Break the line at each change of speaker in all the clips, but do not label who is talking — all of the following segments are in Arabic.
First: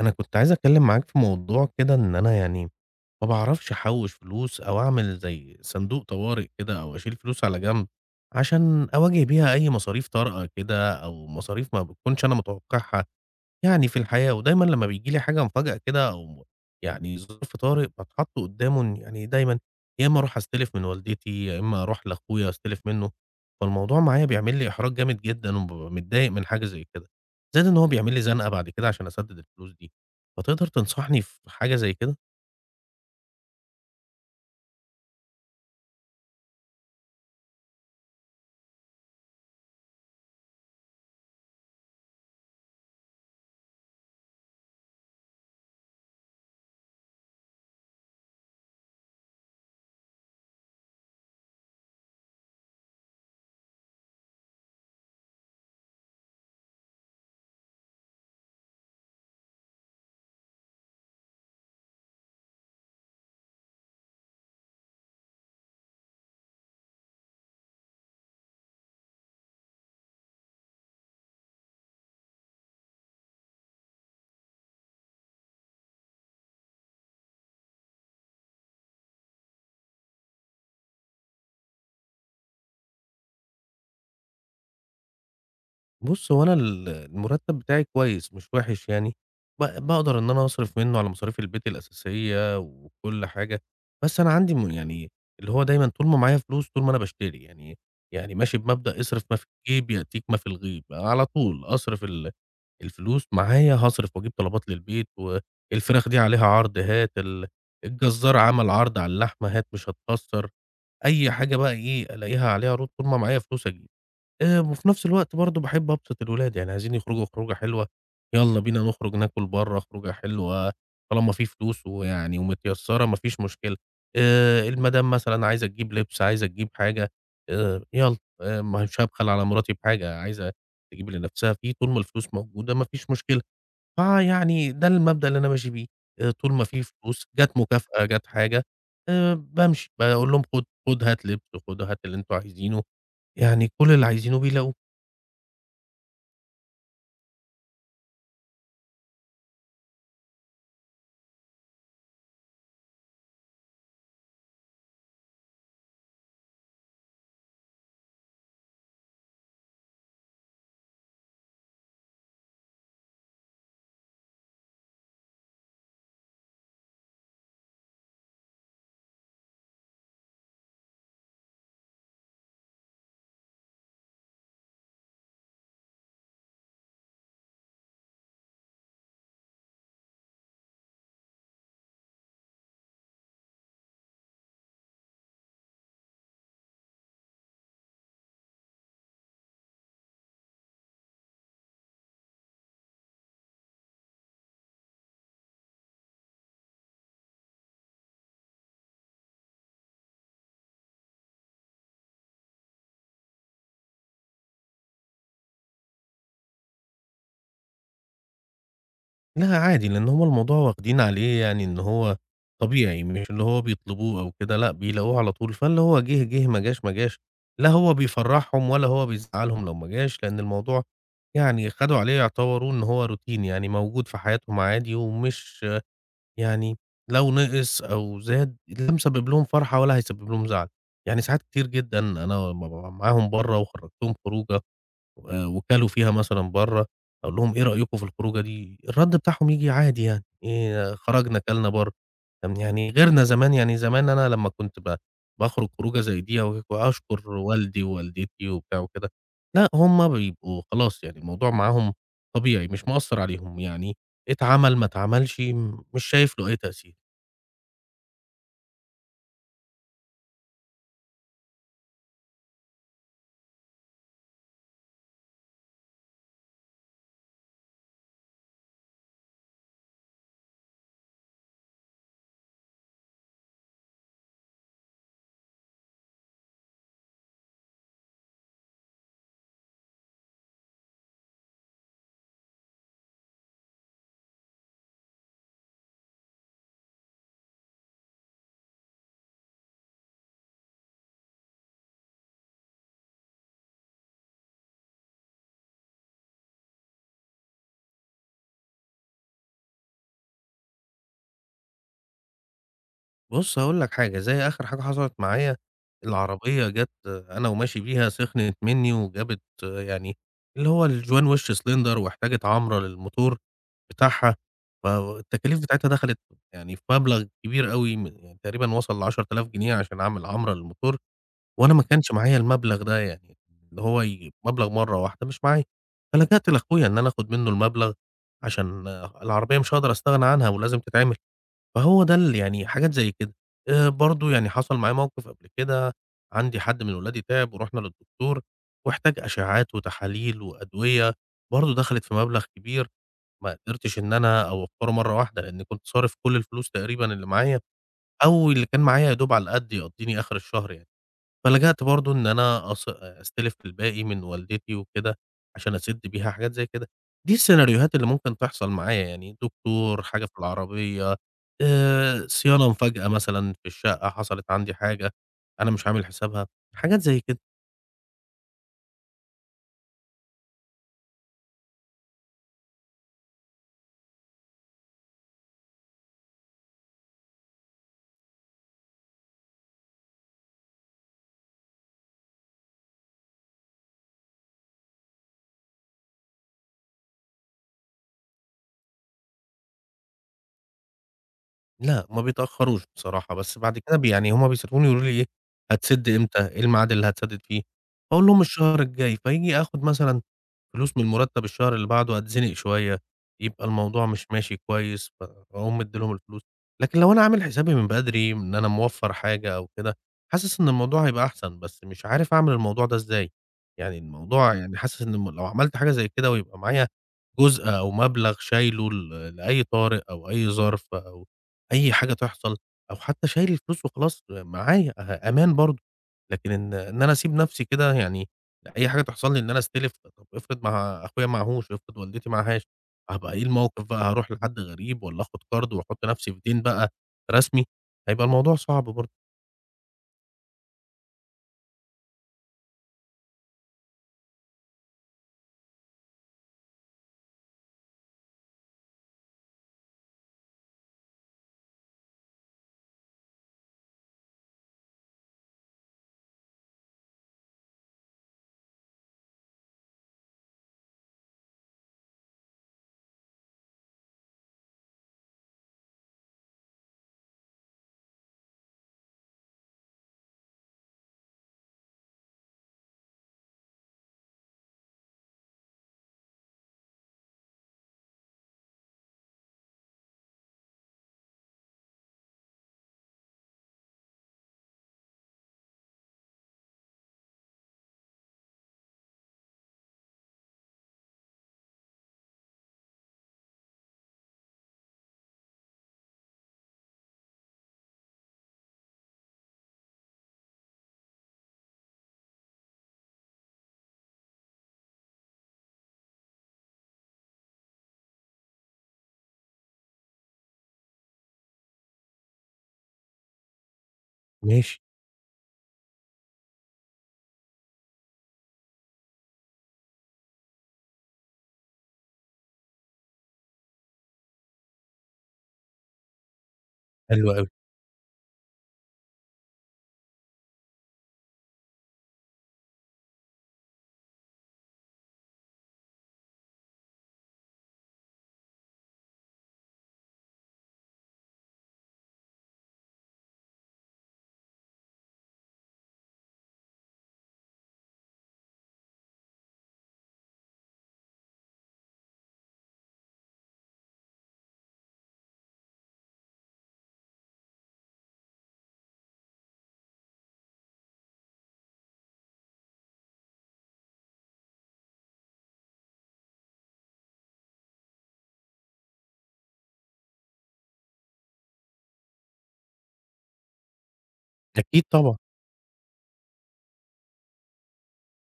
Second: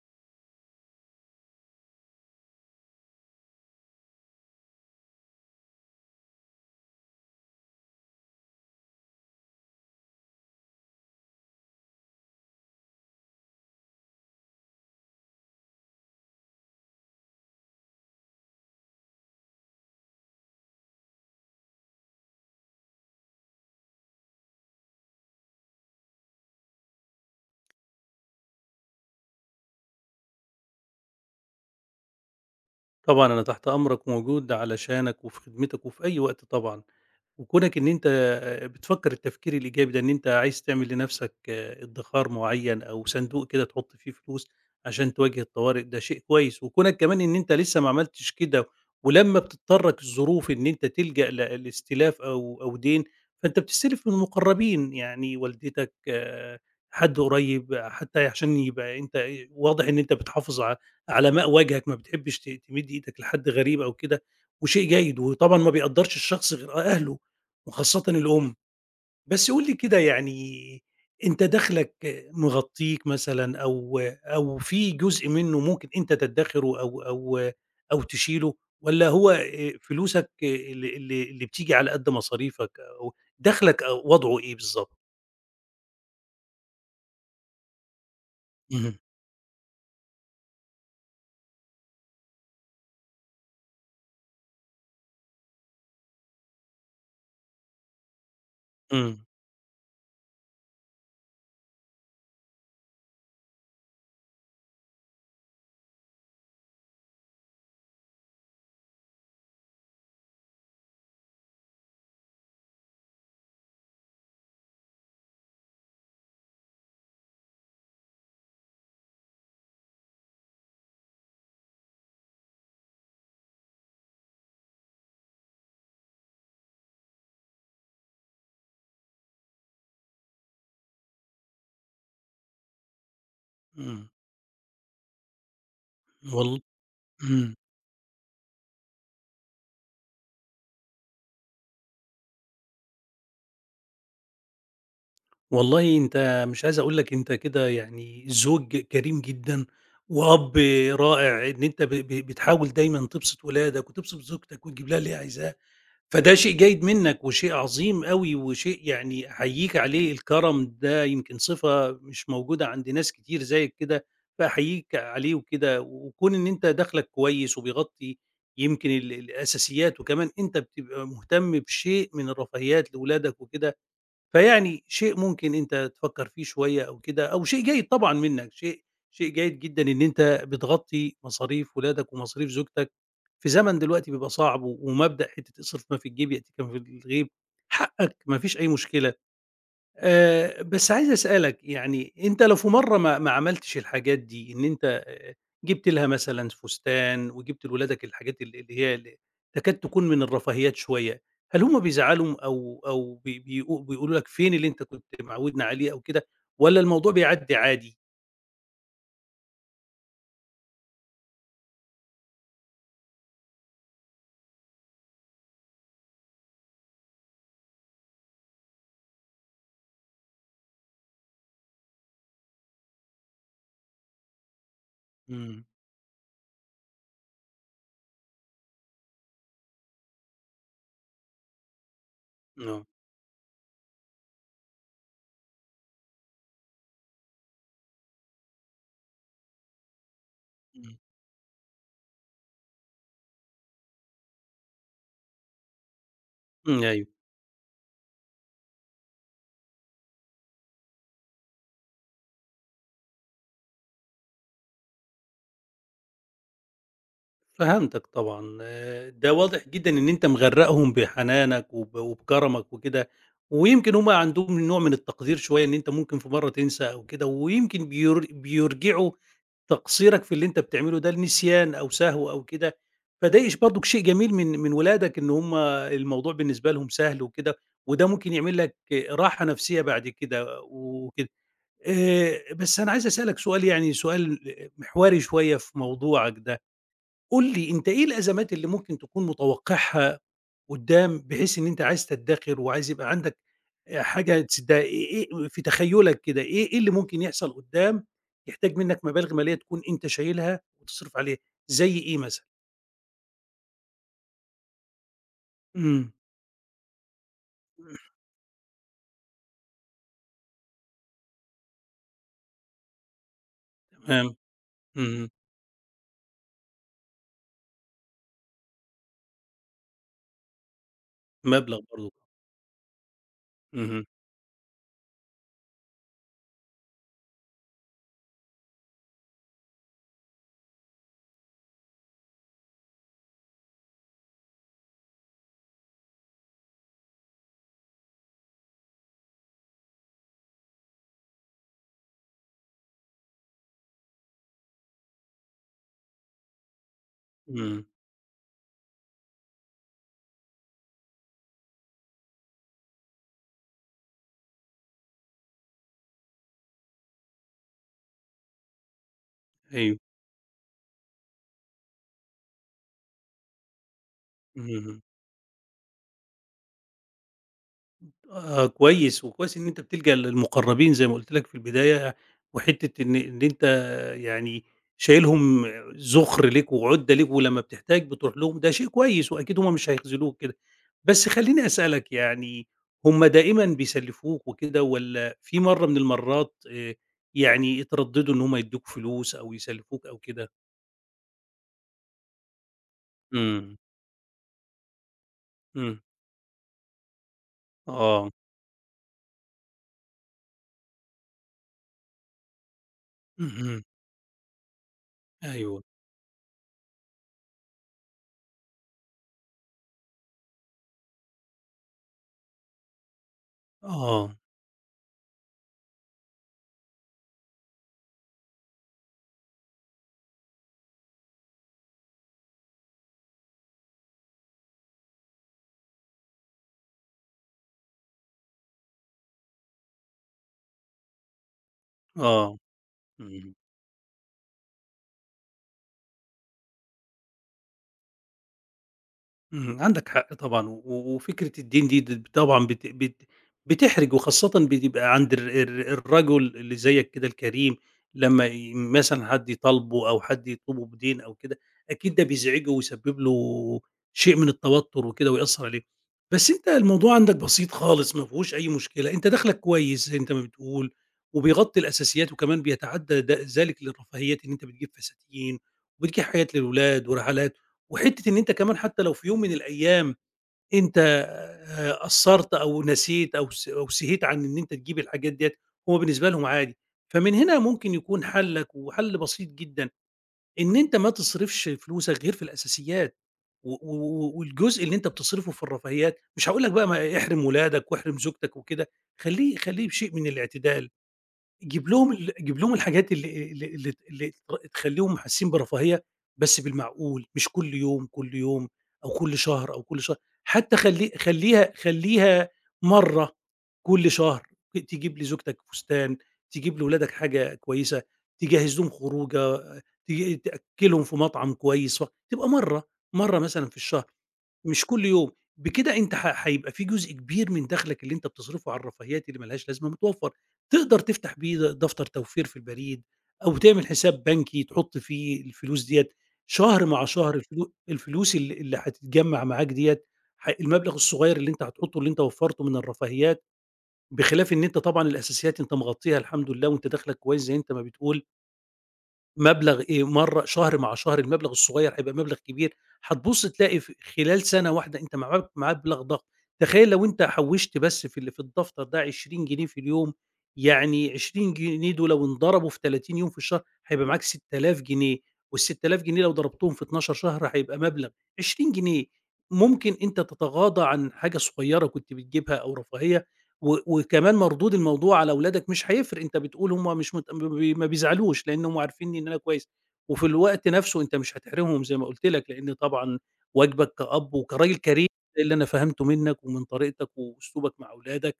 أنا كنت عايز أتكلم معاك في موضوع كده إن أنا يعني ما باعرفش أحوّش فلوس أو أعمل زي صندوق طوارئ كده أو أشيل فلوس على جنب، عشان أواجه بيها أي مصاريف طارئة كده أو مصاريف ما باكونش أنا متوقعها يعني في الحياة، ودايمًا لمّا بييجي لي حاجة مفاجأة كده أو يعني ظرف طارئ باتحط قدّامه إن يعني دايمًا يا إمّا أروح أستلف من والدتي، يا إمّا أروح لأخويا أستلف منّه، فالموضوع معايا بيعمل لي إحراج جامد جدًا وبابقى متضايق من حاجة زي كده، زائد إن هو بيعمل لي زنقة بعد كده عشان أسدد الفلوس دي، فتقدر تنصحني في حاجة زي كده؟
طبعًا أنا تحت أمرك وموجود علشانك وفي خدمتك وفي أي وقت طبعًا. وكونك إن أنت بتفكّر التفكير الإيجابي ده، إن أنت عايز تعمل لنَفْسك ادّخار معيّن أو صندوق كده تحُط فيه فلوس عشان تواجه الطوارئ، ده شيء كويس، وكونك كمان إن أنت لسه ما عملتش كده ولمّا بتضطرك الظروف إن أنت تلجأ لاستلاف أو دين، فأنت بتستلف من المقرّبين، يعني والدتك، حد قريّب، حتّى عشان يبقى أنت واضح إن أنت بتحافظ على ماء وجهك، ما بتحبّش تمِد إيدك لحد غريب أو كده وشيء جيد، وطبعًا ما بيقدّرش الشخص غير أهله. وخاصةً الأم. بس قُل لي كده، يعني أنت دخلك مغطّيك مثلًا أو في جزء منّه ممكن أنت تدّخره أو تشيله، والّا هو فلوسك اللي بتيجي على قد مصاريفك أو دخلك أو وضعه إيه بالضبط؟
بُص، هو أنا المرتب بتاعي كويس مش وحش
اهم.
يعني، باقدر إن أنا أصرف منه على مصاريف البيت الأساسية وكل حاجة، بس أنا عندي يعني اللي هو دايمًا طول ما معايا فلوس، طول ما أنا باشتري، يعني يعني ماشي بمبدأ اصرف
إمم.
ما في الجيب يأتيك ما في الغيب، على طول أصرف الفلوس معايا هاصرف وأجيب طلبات للبيت، والفراخ دي عليها عرض هات، الجزار عمل عرض على اللحمة هات مش هتكسّر، أي حاجة بقى إيه ألاقيها عليها عروض طول ما معايا فلوس أجيب. وفي نفس الوقت برضه باحب أبسط الولاد، يعني عايزين يخرجوا خروجة حلوة، يالّا بينا نخرج ناكل برّه خروجة حلوة، طالما في فلوس ويعني ومتيسّرة ما فيش مشكلة. المدام مثلًا عايزة تجيب لبس، عايزة تجيب حاجة، يالّا، مش هابخل على مراتي بحاجة، عايزة تجيب لنفسها فيه، طول ما الفلوس موجودة ما فيش مشكلة.
إمم.
فيعني ده المبدأ اللي أنا ماشي بيه، طول
والل
ما في فلوس،
إمم.
جات مكافأة، جات حاجة، بامشي، باقول لهم خُد، خُد هات لبس، خُد هات اللي أنتم عايزينه، يعني كل اللي عايزينه بيلاقوه.
والله أنت مش عايز أقول لك، أنت كده يعني زوج كريم جدًا، وأب رائع إن أنت ب ب بتحاول دايمًا تبسط ولادك وتبسط زوجتك وتجيب لها اللي هي عايزاه، فده شيء جيد منك وشيء عظيم أوي وشيء يعني أحييك عليه. الكرم ده يمكن صفة مش موجودة عند ناس كتير زيك كده، فأحييك عليه وكده، وكون إن أنت دخلك كويس وبيغطي يمكن الأساسيات، وكمان أنت بتبقى مهتم بشيء من الرفاهيات لولادك وكده، فيعني شيء ممكن أنت تفكّر فيه شوية أو كده، أو شيء جيد طبعًا منّك. شيء جيد جدًا إن أنت بتغطّي مصاريف ولادك ومصاريف زوجتك في زمن دلوقتي بيبقى صعب، و ومبدأ حتّة اصرف ما في الجيب يأتيك من في الغيب، حقّك ما فيش أي مشكلة. بس عايز أسألك، يعني أنت لو في مرّة ما عملتش الحاجات دي، إن أنت، جِبت لها مثلًا فستان وجِبت لولادك الحاجات اللي هي تكاد تكون من الرفاهيات شوية، هل هم بيزعلوا أو بي بيقو بيقولوا لك فين اللي أنت كنت معوِّدنا عليه أو كده، والّا الموضوع بيعدّي عادي؟
لأ عادي، لإن هُم الموضوع واخدين عليه يعني إن هو طبيعي، مش اللي هو بيطلبوه أو كده، لأ بيلاقوه على طول، فاللي هو جِه، جِه، ما جاش، ما جاش، لا هو بيفرّحهم ولا هو بيزعّلهم لو ما جاش، لإن الموضوع يعني خدوا عليه يعتبروه إن هو روتين يعني موجود في حياتهم عادي،
إمم.
ومش يعني لو نقِص أو زاد لا مسبب لهم فرحة ولا هيسبب لهم زعل، يعني ساعات كتير جدًا أنا لمّا
آه.
بابقى معاهم برّه وخرّجتهم خروجة وكلوا فيها مثلًا برّه، أقول لهم إيه رأيكم في الخروجة دي؟ الرَد بتاعهم ييجي عادي يعني، إيه
إمم.
خرجنا كلنا برّه، طب يعني غيرنا زمان، يعني زمان أنا لمّا كنت باخرج خروجة زي دي أو
إمم، أيوه.
وأشكر والدي ووالدتي وبتاع وكده، لأ هم بيبقوا خلاص يعني الموضوع معاهم طبيعي، مش مأثّر عليهم، يعني اتعمل ما اتعملش مش شايف له أي تأثير.
فهمتك طبعًا. ده واضح جدًا إن أنت مغرّقهم بحنانك وبكرمك وكده، ويمكن هُم عندهم نوع من التقدير شوية، إن أنت ممكن في مرّة تنسى أو كده، ويمكن بيرجعوا تقصيرك في اللي أنت بتعمله ده لنسيان أو سهو أو كده، فده إيش برضك شيء جميل من ولادك، إن هُم الموضوع بالنسبة لهم سهل وكده، وده ممكن يعمل لك راحة نفسية بعد كده وكده. بس أنا عايز أسألك سؤال، يعني سؤال محوري شوية في موضوعك ده. قُل لي أنت إيه الأزمات اللي ممكن تكون متوقعها قدّام، بحيث إن أنت عايز تدّخر وعايز يبقى عندك حاجة تصدّ، إيه إيه في تخيلك كده، إيه إيه اللي ممكن يحصل قدّام، يحتاج منك مبالغ مالية تكون أنت شايلها وتصرف عليها، زي إيه مثلًا؟
بُص هاقول لك حاجة، زي آخر حاجة حصلت معايا،
إمم.
العربية جات أنا وماشي بيها سخنت منّي وجابت يعني اللي هو الجوان وِش سلندر واحتاجت عَمرة للموتور
تمام.
بتاعها،
اهم.
فالتكاليف بتاعتها دخلت يعني في مبلغ كبير أوي يعني تقريبًا وصل ل10.000 جنيه عشان أعمل عَمرة للموتور، وأنا
مبلغ
ما
برضه.
كانش معايا المبلغ ده يعني اللي هو
اهم.
مبلغ مرّة واحدة مش معايا، فلجأت لأخويا إن أنا آخُد منّه المبلغ عشان العربية مش هاقدر أستغنى عنها ولازم تتعمل. فهو ده يعني حاجات زي كده. برضه يعني حصل معايا موقف قبل كده، عندي حد من ولادي تعب ورُحنا للدكتور واحتاج أشعّات وتحاليل وأدوية، برضه دخلت في مبلغ كبير ما قدرتش إن أنا أوفّره مرّة واحدة، لإنّي كنت صارف كل الفلوس تقريبًا اللي معايا
إمم.
أو اللي كان معايا يا دوب على قد يقضّيني آخر الشهر يعني. فلجأت برضه إن أنا أستلف الباقي من والدتي وكده، عشان أسِدّ بيها حاجات زي كده. دي السيناريوهات اللي ممكن تحصل معايا يعني،
أيوه.
دكتور، حاجة في العربية، صيانة مفاجأة مثلًا في الشقة، حصلت عندي
اهم.
حاجة أنا مش عامل حسابها، حاجات زي كده.
آه كويس، وكويس إن أنت بتلجأ للمقرّبين زي ما قُلت لك في البداية، وحتّة إن أنت، يعني شايلهم ذُخر ليك وعُدّة ليك ولمّا بتحتاج بتروح لهم، ده شيء كويس وأكيد هم مش هيخذلوك كده. بس خلّيني أسألك، يعني هم دائمًا بيسلّفوك وكده، والّا في مرّة من المرّات يعني اتردّدوا إن هم يدّوك فلوس أو يسلّفوك أو كده؟
لأ، ما بيتأخروش بصراحة، بس
إمم.
بعد كده ب يعني هم بيسألوني يقولوا لي إيه:
إمم.
"هتسِدّ إمتى؟ إيه الميعاد اللي هتسدد فيه؟" أقول
آه.
لهم: "الشهر الجاي." فييجي آخد مثلًا فلوس من المرتب الشهر اللي بعده هاتزنق شوية، يبقى
اهم.
الموضوع مش ماشي كويس، فاقوم
أيوه.
مدّي لهم الفلوس، لكن لو أنا عامل حسابي من بدري إن أنا موفّر حاجة أو كده، حاسس إن الموضوع هيبقى أحسن، بس مش عارف أعمل الموضوع ده إزاي، يعني
آه.
الموضوع يعني حاسس إن م لو عملت حاجة زي كده ويبقى معايا جزء أو مبلغ شايله لأي طارئ أو أي ظرف أو أي حاجة تحصل، أو حتى شايل الفلوس وخلاص معايا أه أمان برضه، لكن إن أنا أسيب نفسي كده يعني أي حاجة تحصل لي إن أنا أستلف، طب افرض ما أخويا معاهوش، افرض والدتي
آه.
معاهاش، هابقى إيه
إمم.
الموقف بقى، هاروح لحد غريب والّا آخد قرض وأحط نفسي في دين بقى رسمي، هيبقى الموضوع صعب برضه.
اهم، عندك حق طبعًا، وفكرة الدين دي، طبعًا بت بت بتحرج، وخاصةً بتبقى عند ال الرجل اللي زيك كده الكريم، لمّا مثلًا حد يطالبه أو حد يطلبه بدين أو كده، أكيد ده بيزعجه ويسبب له شيء من التوتر وكده ويأثّر عليه. بس أنت الموضوع عندك بسيط خالص، ما فيهوش أي مشكلة. أنت دخلك كويس زي أنت ما بتقول، وبيغطي الأساسيات، وكمان بيتعدى ذلك للرفاهيات إن أنت بتجيب فساتين وبتجيب حاجات للولاد ورحلات. وحتة إن أنت كمان حتى لو في يوم من الأيام أنت قصّرت أو نسيت أو س أو سهيت عن إن أنت تجيب الحاجات ديّة، هو بالنسبة لهم عادي. فمن هنا ممكن يكون حَلّك، وحَل بسيط جدًا، إن أنت ما تصرفش فلوسك غير في الأساسيات، والجزء اللي أنت بتصرفه في الرفاهيات، مش هاقول لك بقى ما احرم ولادك واحرم زوجتك وكده، خلّيه بشيء من الاعتدال. جيب لهم الحاجات اللي ت اللي ت تخلّيهم حاسين برفاهية، بس بالمعقول، مش كل يوم، كل يوم أو كل شهر أو كل شهر، حتى خلّيها مرّة كل شهر، تجيب لزوجتك فستان، تجيب لولادك حاجة كويسة، تجهّز لهم خروجة، تأكّلهم في مطعم كويس، تبقى مرّة، مرّة مثلًا في الشهر،
ماشي،
مش كل يوم. بكده أنت، هيبقى في جزء كبير من دخلك اللي أنت بتصرفه على الرفاهيات اللي ما لهاش لازمة متوفّر. تقدر تفتح بيه دفتر توفير في البريد، أو تعمل حساب بنكي تحط فيه الفلوس ديّة شهر مع
حلو
شهر.
أوي.
الفلوس اللي هتتجمّع معاك ديّة، المبلغ الصغير اللي أنت هتحطه، اللي أنت وفّرته من الرفاهيات، بخلاف إن أنت طبعًا الأساسيات أنت مغطّيها الحمد لله، وأنت دخلك كويس زي أنت ما بتقول، مبلغ إيه مرّة شهر مع شهر المبلغ الصغيّر هيبقى مبلغ كبير. هتبُص تلاقي في خلال سَنة واحدة أنت معاك مبلغ ضخم. تخيّل لو أنت حوّشت بس في في الدفتر ده 20 جنيه في اليوم، يعني 20 جنيه دول لو انضربوا في 30 يوم في الشهر هيبقى معاك 6000 جنيه، وال6000 جنيه لو ضربتهم في 12 شهر هيبقى مبلغ 20 جنيه، ممكن أنت تتغاضى عن حاجة صغيّرة كنت بتجيبها أو رفاهية، وكمان مردود الموضوع على ولادك مش هيفرق، أنت بتقول هم مش مت ما بي ما بيزعلوش لإن هم عارفينّي إن أنا كويس، وفي الوقت نفسه أنت مش هتحرمهم زي ما قُلت لك، لإن طبعًا واجبك كأب وكراجل
أكيد
كريم
طبعًا،
زي اللي أنا فهمته منّك ومن طريقتك وأسلوبك مع أولادك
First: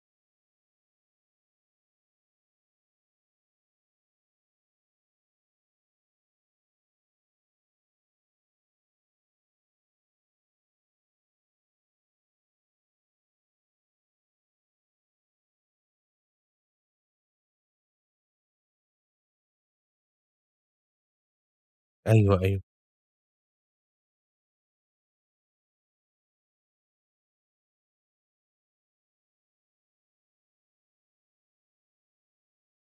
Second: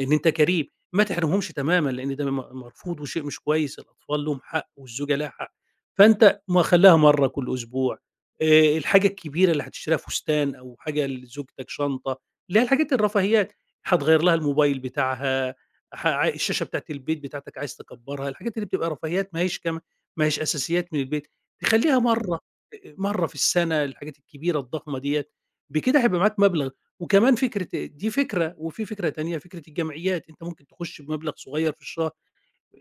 إن أنت كريم. ما تحرمهمش تمامًا، لإن ده مرفوض وشيء مش كويس. الأطفال لهم حق والزوجة لها حق، فأنت ما خلّيها مرّة كل أسبوع، الحاجة الكبيرة اللي هتشتريها، فستان أو حاجة لزوجتك، شنطة، اللي هي الحاجات الرفاهيات، هتغيّر لها الموبايل بتاعها، ح ع الشاشة بتاعة البيت بتاعتك عايز تكبّرها، الحاجات اللي بتبقى رفاهيات ما هيش أساسيات من البيت، تخلّيها مرّة،
أيوه، أيوه،
مرّة في السنة الحاجات الكبيرة الضخمة ديّة. بكده هيبقى معاك مبلغ، وكمان فكرة دي فكرة، وفي فكرة تانية، فكرة الجمعيات. أنت ممكن تخش بمبلغ صغير في الشهر،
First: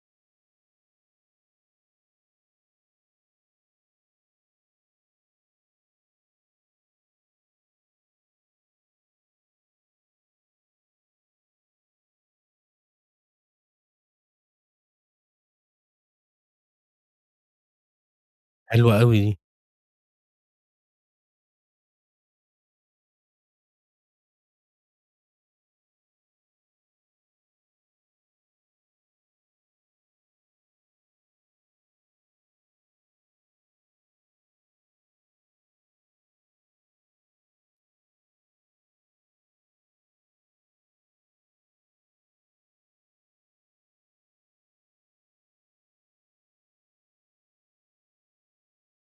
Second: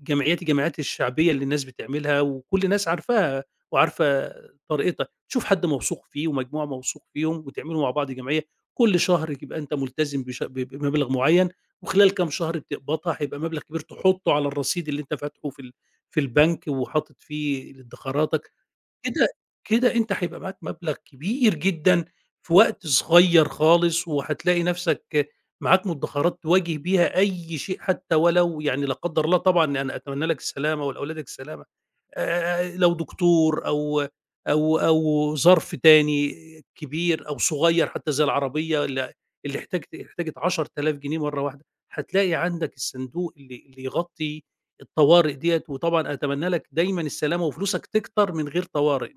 الجمعيات الشعبية اللي الناس بتعملها وكل الناس عارفاها وعارفة طريقتها، تشوف حد موثوق فيه ومجموعة موثوق فيهم وتعملوا مع بعض جمعية، كل شهر يبقى أنت ملتزم بش ب بمبلغ معين، وخلال كام شهر بتقبضها، هيبقى مبلغ كبير تحطه على الرصيد اللي أنت فاتحه في في البنك وحاطط فيه ادخاراتك.
حلوة أوي
كده
دي.
كده أنت هيبقى معاك مبلغ كبير جدًا في وقت صغير خالص، وهتلاقي نفسك معاك مدخرات تواجه بيها أي شيء، حتى ولو يعني لا قدر الله، طبعًا أنا أتمنى لك السلامة ولأولادك السلامة، لو دكتور أو ظرف تاني كبير أو صغير، حتى زي العربية اللي احتاجت 10.000 جنيه مرة واحدة، هتلاقي عندك الصندوق اللي يغطي الطوارئ ديّة. وطبعًا أتمنى لك دايمًا السلامة وفلوسك تكتر من غير طوارئ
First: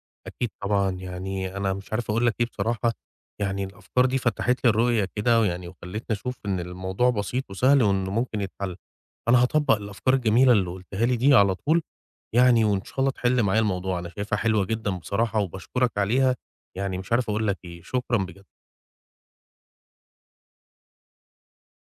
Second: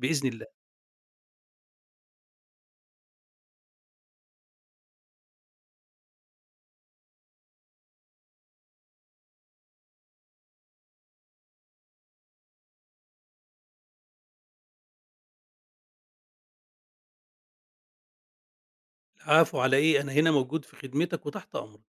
بإذن الله.
أكيد طبعًا، يعني أنا مش عارف أقول لك إيه بصراحة، يعني الأفكار دي فتحت لي الرؤية كده ويعني وخلّتني أشوف إن الموضوع بسيط وسهل وإنه ممكن يتحل، أنا هاطبّق الأفكار الجميلة اللي قُلتها لي دي على طول يعني وإن شاء الله تحل معايا الموضوع، أنا شايفها حلوة جدًا بصراحة وباشكرك عليها، يعني مش عارف أقول لك إيه، شكرًا بجد.
العفو على إيه، أنا هنا موجود في خدمتك وتحت أمرك.